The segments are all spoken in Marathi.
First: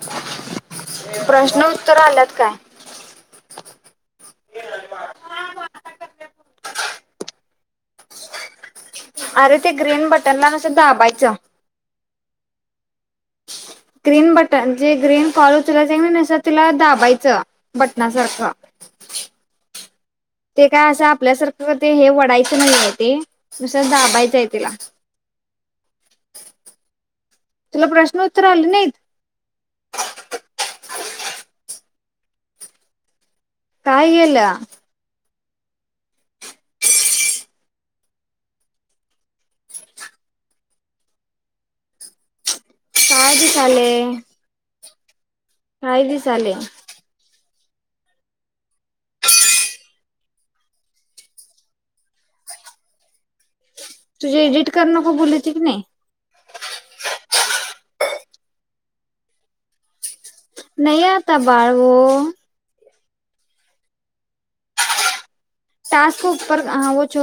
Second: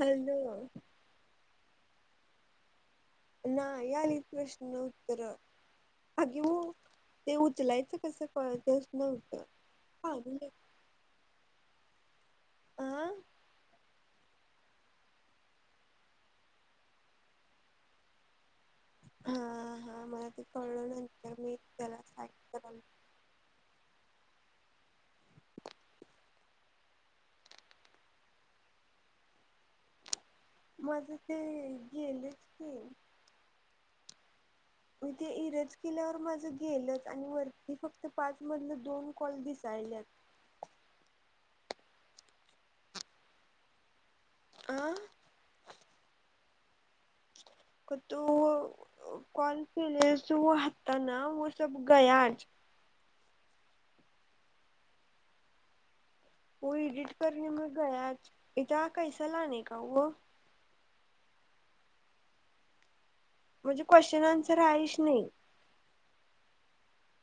हॅलो प्रश्न उत्तर आल्यात काय? नाही आलीत प्रश्न उत्तर अगं ते उचलायचं कसं कळतं अरे ते ग्रीन बटनला नुसतं दाबायचं. आं ग्रीन बटन जे ग्रीन कॉल तुला सग नुसतं तुला दाबायचं बटनासारखं हा हा मला ते कळलं काय असं नंतर मी आपल्यासारखं ते त्याला हे साईड वडायचं नाही कराल आहे ते तसं दाबायचं आहे त्याला तुला प्रश्न उत्तर आले नाहीत? माझं ते गेलेच की काय गेलं? मी ते इरज केल्यावर माझं गेलंच आणि वरती फक्त पाच मधलं दोन कॉल दिसायल्यात. काय दिसाले? अं काय दिसाले? तू कॉल केलेला व हता ना व सब गयाच तुझी एडिट करणं का बोलची की नाही व एडिट कर म गया इता कैसा लाने का व नाहीय आता बाळव म्हणजे क्वेश्चन आन्सर आहेश नाही टास्क उपर हवच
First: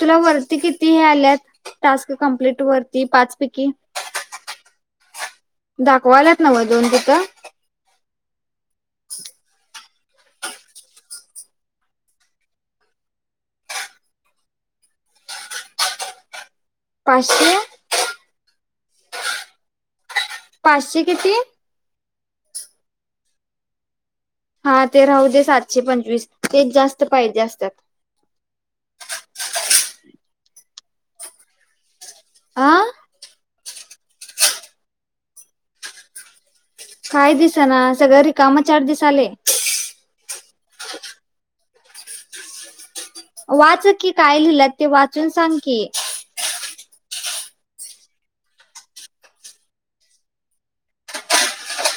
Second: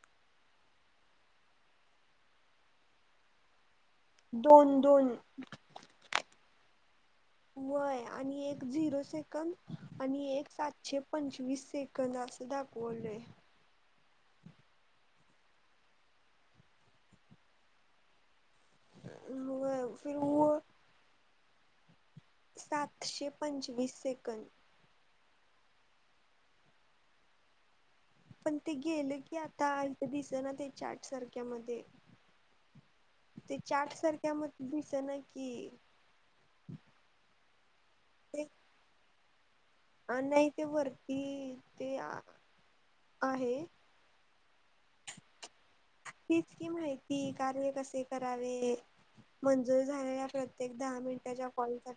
तुला वरती किती हे आल्यात टास्क कंप्लीट वरती पाच पैकी दोन दोन दाखवायलात ना म दोन तिथं व्हयं आणि एक झिरो सेकंद आणि एक सातशे पंचवीस सेकंद कना असं दाखवले. पाचशे व फिर व पाचशे किती सातशे पंचवीस सेकंद हा ते राहू दे सातशे पंचवीस तेच जास्त पाहिजे असतात पण ते गेलं की आता इथं दिस ना त्याच्या आठ सारख्या म आह ते चाट सारख्या मग दिस ना की काय दिस ना सगळ र कामा चार दिस आले ह नाही ते वरती ते आहे वाचक की काय लिहिलं ते वाचून सांग की किच कि माहिती कार्य कसे करावे मंजूर झालेल्या प्रत्येक दहा मिनिटाच्या कॉल सा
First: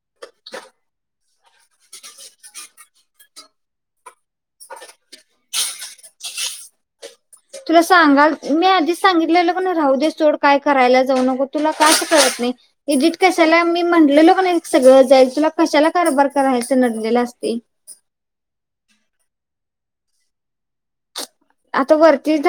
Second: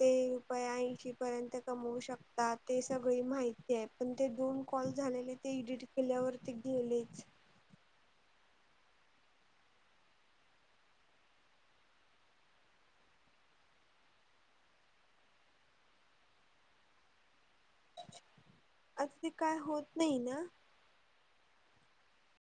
ते रुपयया ऐंशी पर्यंत कमवू शकताात ते सगळी माहिती आहे पण ते दोन कॉल झालेले ते इडिट केल्यावर ते गेलेच तुला सांगाल मी आधीच सांगितलं की नाही राहु देे सोड काय करायला जाऊ नको तुला का कळत नाही. एडिट कशाला मी म्हटलेलो क नाही सगळं जाईल तुला कशाला कारभार करायचं नडलेलं असते असे काय होत नाही ना आता वरती झा